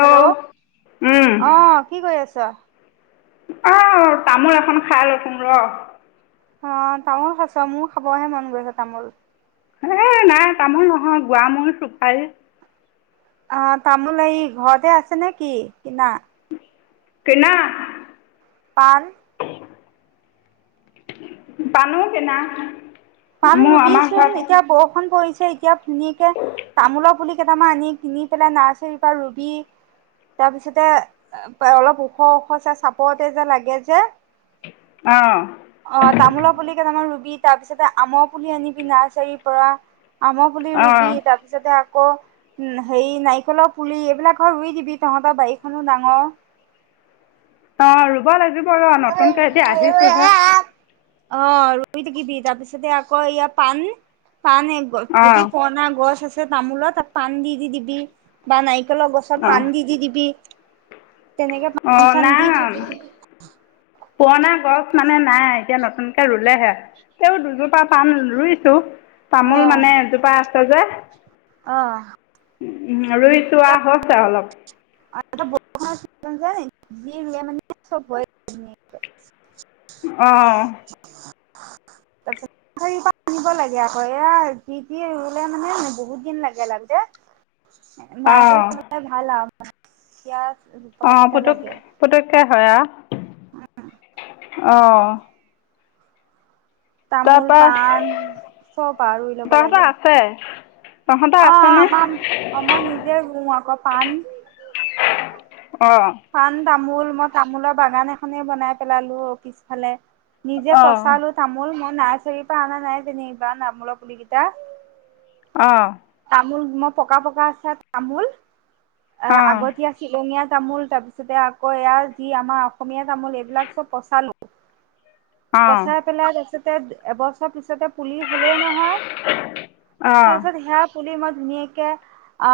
Hello আহ কি কৰি আছা আহ তামোল এখন খাই লৈছোং ৰ অ তামোল খাইছ মোৰ খাবহে মন গৈছে তামোল এ নাই তামোল নহয় গোৱা মোন ছোপাৰি অ তামোল এই ঘৰতে আছে নে কি কিনা কিনা পান পাণো কিনা পাণ মোৰ ৰুবি আমাৰ চোন ঘৰত এতিয়া বৰষুণ পৰিছে এতিয়া ধুনীয়াকে তামোলৰ পুলি কেইটামান আনি কিনি পেলাই নাৰ্চাৰীৰ পৰা ৰুবি তাৰ পিছতে অলপ ওখ ওখ চে চাপৰতে যে লাগে যে অঁ অ তামোল পুলি কেটামান ৰুবি বি তাৰ পিছত [unintelligible] এটা আমৰ পুলি আনি নাৰ্চাৰিৰ পৰা আমৰ পুলি অঁ ৰুবি তাৰপিছতে আকৌ হেৰি নাৰিকলৰ পুলি এইবিলাকৰ ৰুই দিবি তহঁতৰ বাৰীখনো ডাঙৰ অ আৰু হব লাগিব ৰ নতুনকে এ আজি আহিছোহে অ ৰুই থাকিবি তাৰপিছতে আকৌ ইয়া পাণ পানে গছ অঁ যদি পুঅনা গছ আছে তামোলত তাত পান দি দি দিবি বা নাই ল গছত অঁ পানী দি দি দিবি তেনেকে পান অঁ চান দি নাই থবি পুৰণা গছ মানে নাই এতিয়া নতুনকে ৰুলেহে এ দুজোপা পাণ ৰুইছো তামোল মানে এজোপা হজা [unintelligible] অ উ ৰুই চোৱা হৈছে অলপ এ ব মানেয় [unintelligible] অহ তাৰপিছত আনিব লাগে আক এয়া যি টি ৰুলে মানে বহুত দিন লাগে লাগোতে অঁ [unintelligible] ক [unintelligible] অ পুতুক পুতুকে হয় আ অহ অহ তামোল পাণ চব আৰু ৰুই লব তহঁতৰ লাগে আছে তহঁতৰ অ আছেনে আমাৰ আমাৰ নিজে ৰো অক পান অ তামোল মই তামোলৰ বাগান এখনে বনাই পেলালো অ পিছফালে নিজে অঁ পচালো তামোল মই নাৰচাৰি পা আনা নাই যেনিবা ন তামোল পুলিকেইটা আহঁ তামোল মই পকা পকা আছে তামোল অ অঁ আগতীয়া শিলঙিয়াত তামোল তাৰপিছতে আকৌ ইয়াৰ যি আমাৰ অসমীয়া তামোল এইবিলাক চব পচালো অঁ পচাই পেলাই তাৰপিছত এবছৰ পিছত পুলি হ'লেই নহয় অঁ তাৰপিছত সেয়া পুলি মই ধুনীয়াকে আ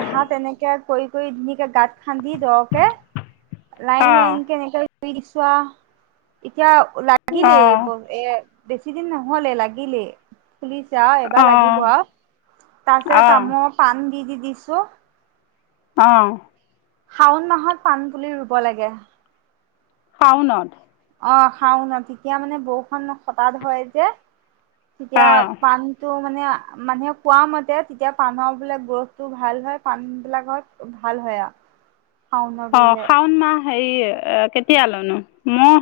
এহাত এনেকে কৰি কৰি ধুনীয়াকে গাঁত খান্দি দ কে লাইন অঁ লাইন কে এনেকে ৰুই দিছো আও‌ এতিয়াও লাগিলে অঁ এ‌‌ ব এ বেছি দিন নহলে লাগিলেই ফুলিছে আও এবাৰ লাগিব আৰু তাৰচে অঁ অঁ তাম পান দি দি দিছ অহ শাওণ মাহত পাণ পুলি ৰুব লাগে। শাওনত অ শাওনত তেতিয়া মানে বৰষুণ হঠাৎ হয় যে তেতিয়া অঁ পান তো মানে মানুহে কোৱা মতে তেতিয়া পানৰ বোলে গ্ৰোথটো ভাল হয় পান বিলাকত ভাল হয় আৰু শাওনত অঁ ৰুলে শাওণ মাহ হেৰি কেতিয়া লনো ম,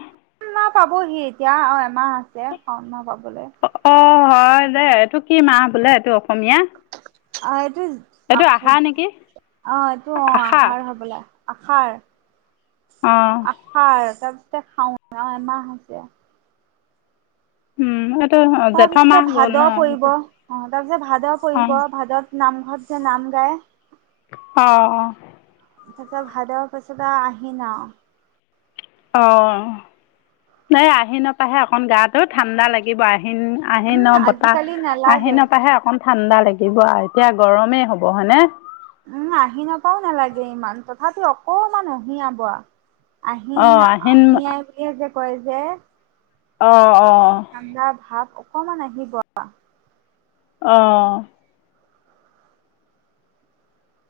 না পাবহি এতিয়া আৰু এমাহ আছে শাওন মাহ পাব গলে অঁ হয় দে এইটো কি মাহ বোলে এইটো অসমীয়া? হয় এইটো আহাৰ [unintelligible] এইটো আহা নেকি অ এইটো অ আশা আহাৰ হবলা আহাৰ অঁ আহাৰ এতিয়া শাওন ন এমাহ আছে। উম এইটো তাৰ জেঠ পিছতে মাহ গ'ল ভাদ ন? পৰিব অ তাৰপিছত ভাদ পৰিব অ', ভাদত নামঘৰত যে নাম গায় অহ তাৰপাছত ভাদ পাছত আহ আহিন আও। অ অ নাই আহিনৰ পা হে অকন গাটো ঠাণ্ডা লাগিব আহে। হিন আহিন উম, বতাহ আজিকালি নালাগে। আহিনৰ পৰাহে অকন ঠাণ্ডা লাগিব আৰু এতিয়া গৰমেই হ'ব হয়নে? উম আহি নাপাও নালাগে ইমান তথাপি অকমান উহিআব আ আহিন অ', আহিন আহি আই বুলি এ যে কয় যে। অ অ ঠাণ্ডা ভাব অক অকমান আহিব। অহঁ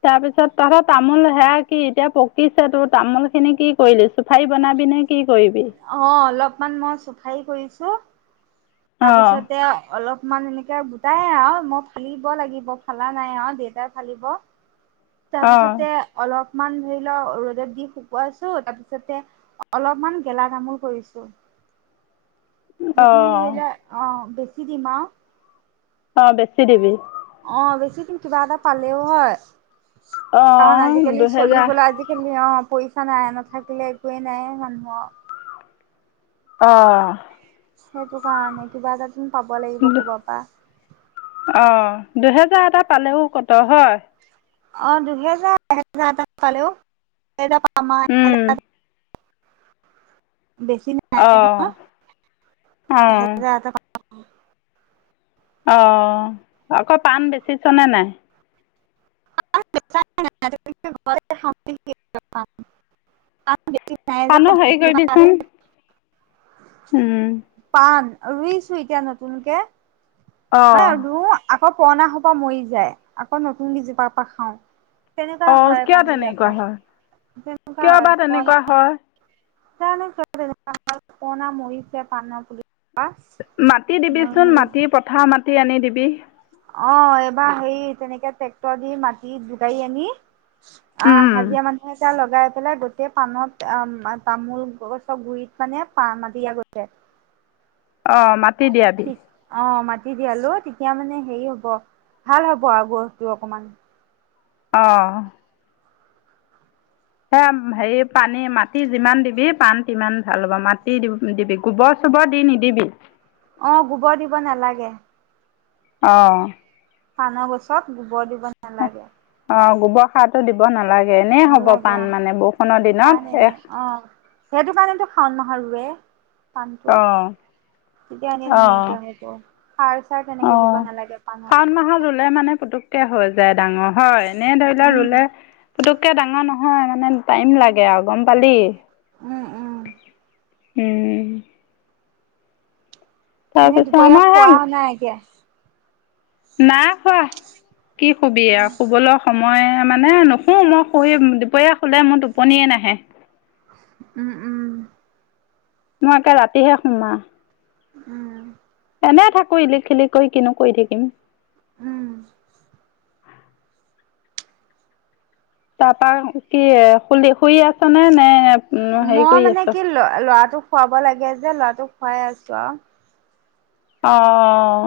তাৰ পিছত তহতৰ তামোল সেয়া কি এতিয়া পকিছে তোৰ তামোল খিনি কি কৰিলি চুফাৰি বনাবি নে কি কৰিবি? অ অলপমান মই চোফাই কৰিছো। তাৰ অ', পিছতে অলপ। মাননে এনেকে গোটাই আৰু মই ফালিব, লাগিব ফালা নাই আৰু দেউতাই ফালিব। তাৰ অ', পিছতে অলপ। অকমান ধৰি লও ৰ'দত দি শুকুৱাইছো, তাৰপিছতে অলপমান গেলা গামোল কৰিছো। সেইখিনি অ', ধৰিলে অ বেছি। কি দিম আৰু। অ বেছি দিবি। অ বেছি দিম কিবা এটা পালেও হয়। কাৰণ অ', আজি কালি দুহেজাৰ চলিবলে আজি কালি অ। [inaudible] পইচা নাই নাথাকিলে একোৱেই নাই সম্ভম। অঁ। সেইটো কাৰ নে কিবা এটা। তুমি পাব লাগিব ক'ৰবাৰ পৰা নিদিওঁ অ দুহেজাৰ। তাই পালেও কত হয়। অ দুহেজাৰ এহেজাৰ এটা পালেও। এহেজাৰ পাম আৰু উম, এহেজাৰ থাকিব। বেছি নাই অ', নহয় অ', এহেজাৰ এটা পাব। অঁ। অঁ আকৌ পাণ বেচিছনে নাই। অঁ বেছা নাই পাণ, বেছিবলৈ শক্তি নাই পাণ। পাণৰ হেৰি কৰিবিচোন। ওম। পাণ ৰুইছো এতিয়া নতুনকে। মই অ', ৰুও আক অ পুৰণা সপাহ মৰি যায় আকৌ নতুন কেই জোপাৰ পৰা খাওঁ। তেনেকুৱা অ হয় পাণ কিয় তেনেকুৱা বিলাকৰ হয়? তেনেকুৱা কিয় হয় বা পুৰণা তেনেকুৱা হয়। জানো কেনেকুৱা মৰিছে কোৱানা পাণৰ পুলি। মাটি দিবি চোন মাটি পথাৰ মাটি। মাটি আনি দিবি। অ এইবাৰ হেৰী তেনেকে ট্ৰেক্টৰ দি মাটি জোকাৰি আনি। অ উম, হাজিৰা মানুহে লগাম। লগাই পেলাই গোটেই পাণত তামোল গছৰ গুৰিত মানে পাণ দিয়া গৈছে। অ মাটি দিয়াবি। অ' মাটি দিয়ালো তেতিয়া মানে হেৰি হ'ব, ভাল হ'ব আৰু গছটো অকমান। অ। অ হেৰি পানী মাটি যিমান দিবি পাণ তিমান ভাল হ'ব মাটি দিবি গোবৰ চোবৰ দি নিদিবি। অ গোবৰ দিব নালাগে। অ'হ পানৰ গছত গোবৰ দি ব নালাগে। অঁ গোবৰ সাৰটো দিব হব নালাগে এনেই হ'ব নালাগে পাণ অ' মানে বৰষুণৰ পাণ দিনত, এ এনে অ' সেইটো শাওণ কাৰণেতো মাহত ৰুৱে থান তো অঁ তেতিয়া আ নে অঁ নাইকিয়া হব? সাৰ চাৰ তেনেকে দিব নালাগে পাণত। ৰোলে মানে পুটুকে হৈ যায়। ডাঙৰ হয়, এনে ধৰি লোৱা উম। ৰুলে পুতুককে ডাঙৰ নহয়। ন মানে টাইম লাগে আৰু গম পালি উম উম উম এনেই তাৰপিছত দুপৰীয়া আমাৰ খোৱা হ নাইকএতিয়া না খোৱা। কি সুবিয়া, শুবলৈ স মই মানে নুশো মই শুই দুপৰীয়া খোলে মোৰ টোপনিয়ে নাহে। উম উম মই একে ৰাতিহে সোম আও। উম এনে থাকো ইলিক খিলি কৰি কিনো কৰি থাকিম উম তাৰপা কি খুলি শুই আছ নে নে? হেৰি মই কৰি মানে আছ? কি ল ল'ৰাটোক খোৱা কব লাগে যে ল'ৰাটোক খুৱাই আছো আৰু আহ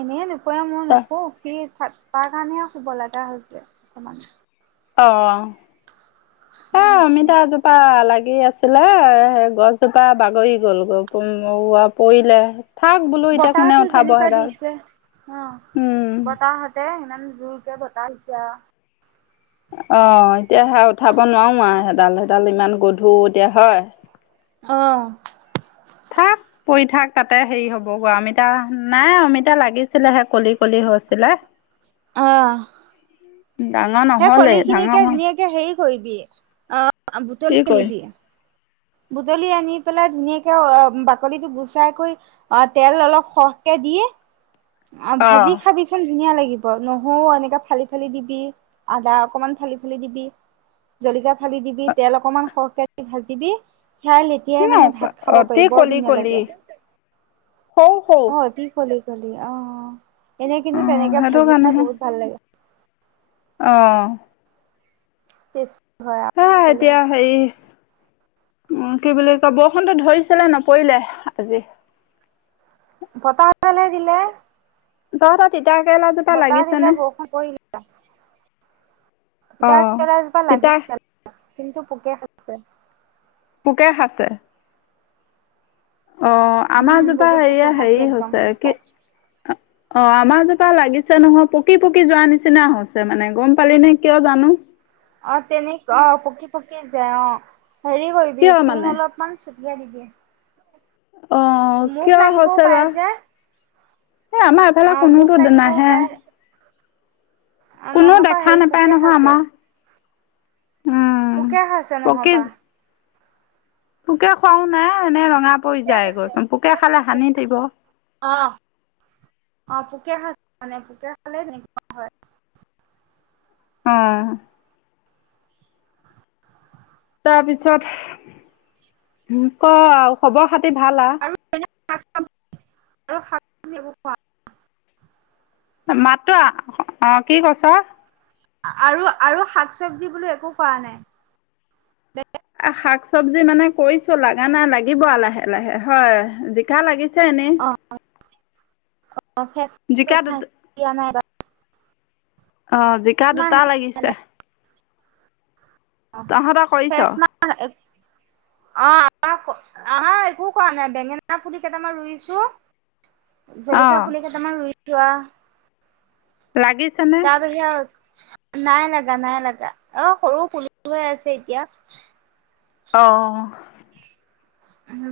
এনে কোৱা ময়নকৌ কি্জ তাৰ কাৰণে শুবলতা হৈ হৈছে অকমান অ হে অমিতা এজোপা লাগে কি আছিলে সেই গছজোপা বাগৰি গ'ল গ পৰিলে থাক বোলো এতিয়া কোনে বতাহতটো উঠাব যেনেকুৱা সেইডাল দিছে অ উম বতাহাহতে ইমান জুৰকে বতা আহিছে অ এতিয়া সে উঠাব নোৱাৰো আৰু এডাল সডাল ইমান গধুৰ এতিয়া হয় আহ থাক পৰি থাক তাতে হেৰি হ'ব গ অমিতা নাই অমিতা লাগিছিলেহে কলি কলি হৈছিলে আহ ডাঙৰ নহলে ডাঙৰ হ কিকৰিবি অ বুটলি কৰিম আনিবি বুটলি আনি পেলাই ধুনীয়াকৈ বাকলিটো গুচাই কৈ তেল অলপ সৰকে দি অ ভাজি খাবিচোন ধুনীয়া লাগিব নহৰুও, এনেকে ফালি ফালি দিবি আদা, অকমান ফালি ফালি দিবি জলকীয়া, ফালি দিবি অ তেল অকণমান সৰহকে ভাজিবি সেইয়া এতিয়াও মানে ভাত খাব অতি পাৰি বৰ কলি ধুনীয়া কলি লাগে। সৰু সৰু অই কি কলি কলি অ অ এনে অ কিন্তু তেনেকে সেইটো ভাজি খাই কাৰণেহে বহুত ভাল লাগে। অ নিশ্চয় হয় এতিয়া হেৰি উম কি বুলি কয় বৰষুণটো ধৰিছিলে নপৰিলে আজি বতাহ কোনফালে দিলে দহটা তিন তিতাকেৰেলা জোপা লাগিছে নে? [unintelligible] অ তিতাকেৰেলা জোপা তিতা লাগিছে আৰু কিন্তু পোকে খাইছে। পোকে খাইছে। অ' আমাৰ উম জোপা বহুত পোকে এইয়া খাইছে হেৰি একদম হৈছে, কি অ' আমাৰ জোপা লাগিছে নহয়। পকি - পকি যোৱাৰ নিচিনা হৈছে মানে। গম পালিনে কিয় জানো? অ' তেনেকুৱা- অ', পকি - পকি যায় অ'। হেৰি কৰিবি। কিয় মানে চূন অলপমান ছ দিয়া দি দিয়ে। অ' কিয় হৈছে বা? পাৰে যে এই আমাৰ এফালে অ মুখ কোনোতো লাগিবও নাহে। পাৰে কোনো নহবা দেখা হেৰি নাপায় পোকে নহয়, খাইছে আমাৰ। উম পোকে খাইছে পকি নহৈবা। পোকে খুৱাও নাই। এনে ৰঙা পৰি পোকে যায় খাইছে গছচোন। পোকে খালে হানি দিব। পোকেই খাইছে মানে। পোকে খালেই তেনেকুৱা হয়। অ'। তাৰপিছত। ক' আৰু খবৰ-খাতি ভাল আ? [inaudible] আৰু শাক [unintelligible] মাত্ৰ আ- অ', কি কৈছে? আৰু- আৰু শাক - চবজি বোলো একো খোৱা নাই। এই শাক - চবজি মানে কৰিছোঁ। লাগা নাই, লাগিব লাহে লাহে, হয়। জিকা লাগি ছে এনে? অ [inaudible] নাই [unintelligible] অ' জিকা দুটা লাগিছে। অ' [unintelligible] তহঁতৰ কৰিছ অ' আ- একো কৰা নাই। বেঙেনাৰ পুলি কেইটামান ৰুইছোঁ। অ জলকীয়া পুলি কেইটামান ৰুই তোৱা। লাগিছেনে তাৰ পিছত নাই লগা। নাই লগা। অ' সৰু পুলি সৰু হৈ আছে এতিয়া। অ'।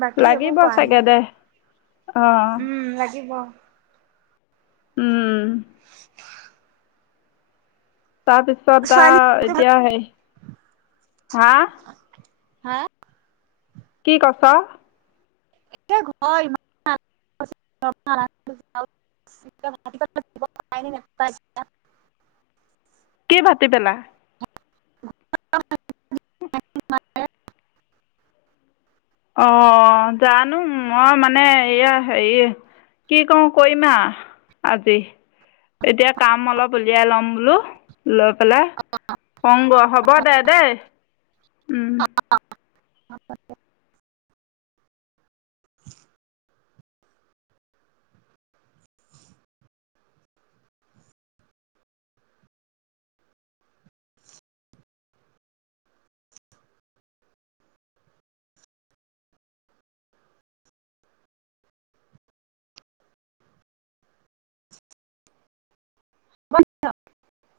বাকী একো লাগিব কৰা নাই চাগে দে। অ উম, লাগিব। উম তাৰপিছত ছোৱালী অ'- এতিয়া হা? হা? কছ? এ ঘৰ ইমান [inaudible] ভাতি পেলা [unintelligible] অ' জানো মই মানে এয়া হেৰি কি কো কৰিমা আজি এতিয়া কাম অলপ উলিয়াই লম বোলো। লৈ পেলাই, কং ব হ'ব দে দেই। উম আ প [inaudible] [unintelligible] বঞ্চ [inaudible]